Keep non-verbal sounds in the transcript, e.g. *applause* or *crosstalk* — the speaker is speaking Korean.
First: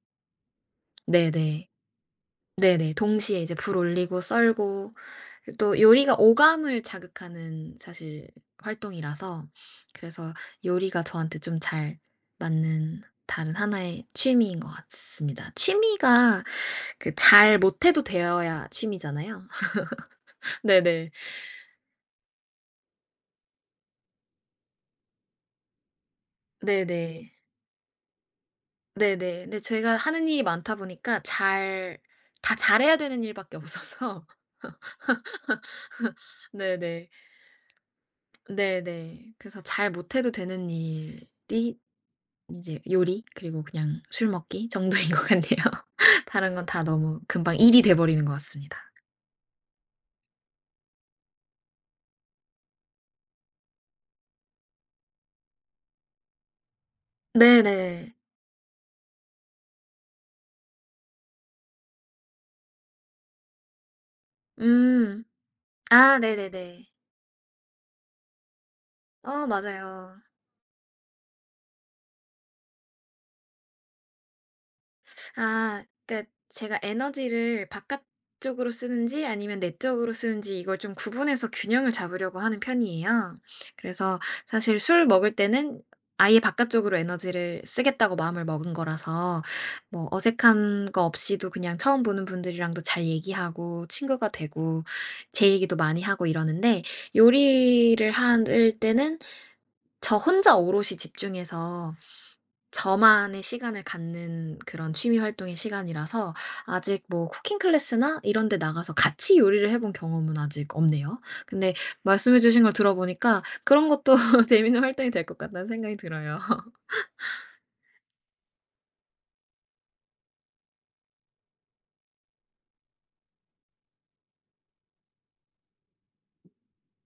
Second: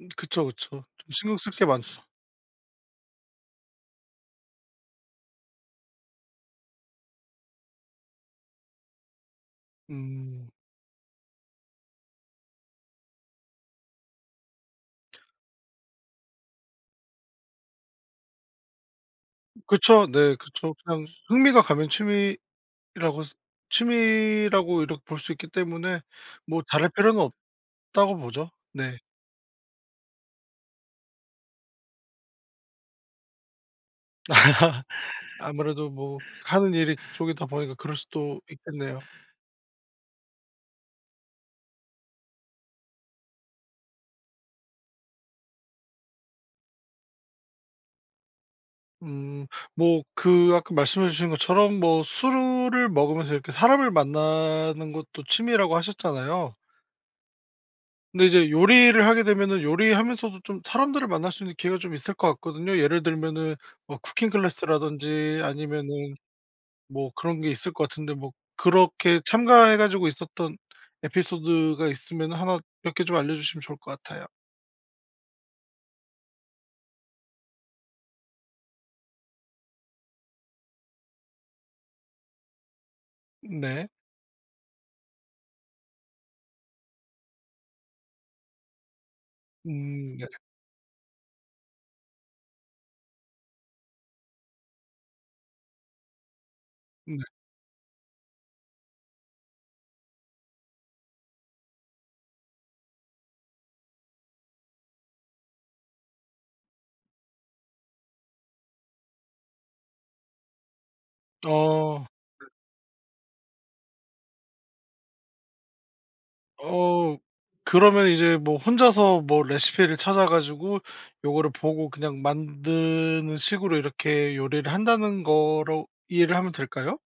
음 그쵸 그쵸. 좀 신경 쓸 게 네네. 많죠. 네네. 동시에 이제 불 올리고 썰고 그 또 요리가 오감을 자극하는 사실 활동이라서 그래서 음. 요리가 저한테 좀 잘 맞는 다른 하나의 취미인 것 같습니다. 취미가 그 잘 못해도 되어야 취미잖아요. 그쵸. 네. *laughs* 그쵸. 그냥 네네. 흥미가 가면 취미라고 취미라고 이렇 볼 수 있기 때문에 뭐 '잘할 필요는 네네. 없다.'고 보죠. 네. 네네. 네 제가 하는 일이 많다 보니까 잘 다 잘해야 되는 일 밖에 없어서. *laughs* 아무래도 뭐 *laughs* 하는 일이 네네. 그쪽이다 보니까 그럴 수도 있겠네요. 네네. 그래서 잘 못해도 되는 일이 이제 요리 그리고 그냥 술 먹기 정도인 것 같네요. *laughs* 다른 건 다 너무 금방 일이 돼버리는 것 같습니다. 음. 뭐 그 아까 말씀해 주신 것처럼 뭐 술을 먹으면서 이렇게 사람을 만나는 것도 취미라고 하셨잖아요. 네네. 근데 이제 요리를 하게 되면은 요리하면서도 좀 사람들을 만날 수 있는 기회가 좀 있을 것 같거든요. 예를 들면은 뭐 쿠킹 음. 클래스라든지 아니면은 아. 네네네. 뭐 그런 게 있을 거 같은데 뭐 그렇게 어 참가해 가지고 맞아요. 있었던 에피소드가 있으면은 하나 몇 개 좀 알려주시면 좋을 것 같아요. *sucks teeth* 아. 그니까 제가 에너지를 바깥쪽으로 쓰는지 아니면 내 쪽으로 쓰는지 이걸 좀 구분해서 균형을 잡으려고 하는 편이에요. 네. 그래서 사실 술 먹을 때는 아예 '바깥쪽으로 에너지를 쓰겠다.'고 마음을 먹은 거라서 뭐 음. 네. 어색한 거 없이도 그냥 처음 보는 분들이랑도 잘 얘기하고 친구가 되고 제 얘기도 많이 하고 이러는데 음. 네. 요리를 한 을 때는 저 혼자 오롯이 집중해서 저만의 시간을 갖는 그런 취미 활동의 시간이라서 아직 뭐 쿠킹 클래스나 이런 데 나가서 같이 요리를 해 본 경험은 아직 없네요. 근데 어. 말씀해 주신 걸 들어보니까 그런 것도 *laughs* 재밌는 활동이 될 것 같다는 생각이 들어요. 어. *laughs* 그러면 이제 뭐 혼자서 뭐 레시피를 찾아 가지고 요거를 보고 그냥 만드는 식으로 '이렇게 요리를 한다.'는 거로 이해를 하면 될까요?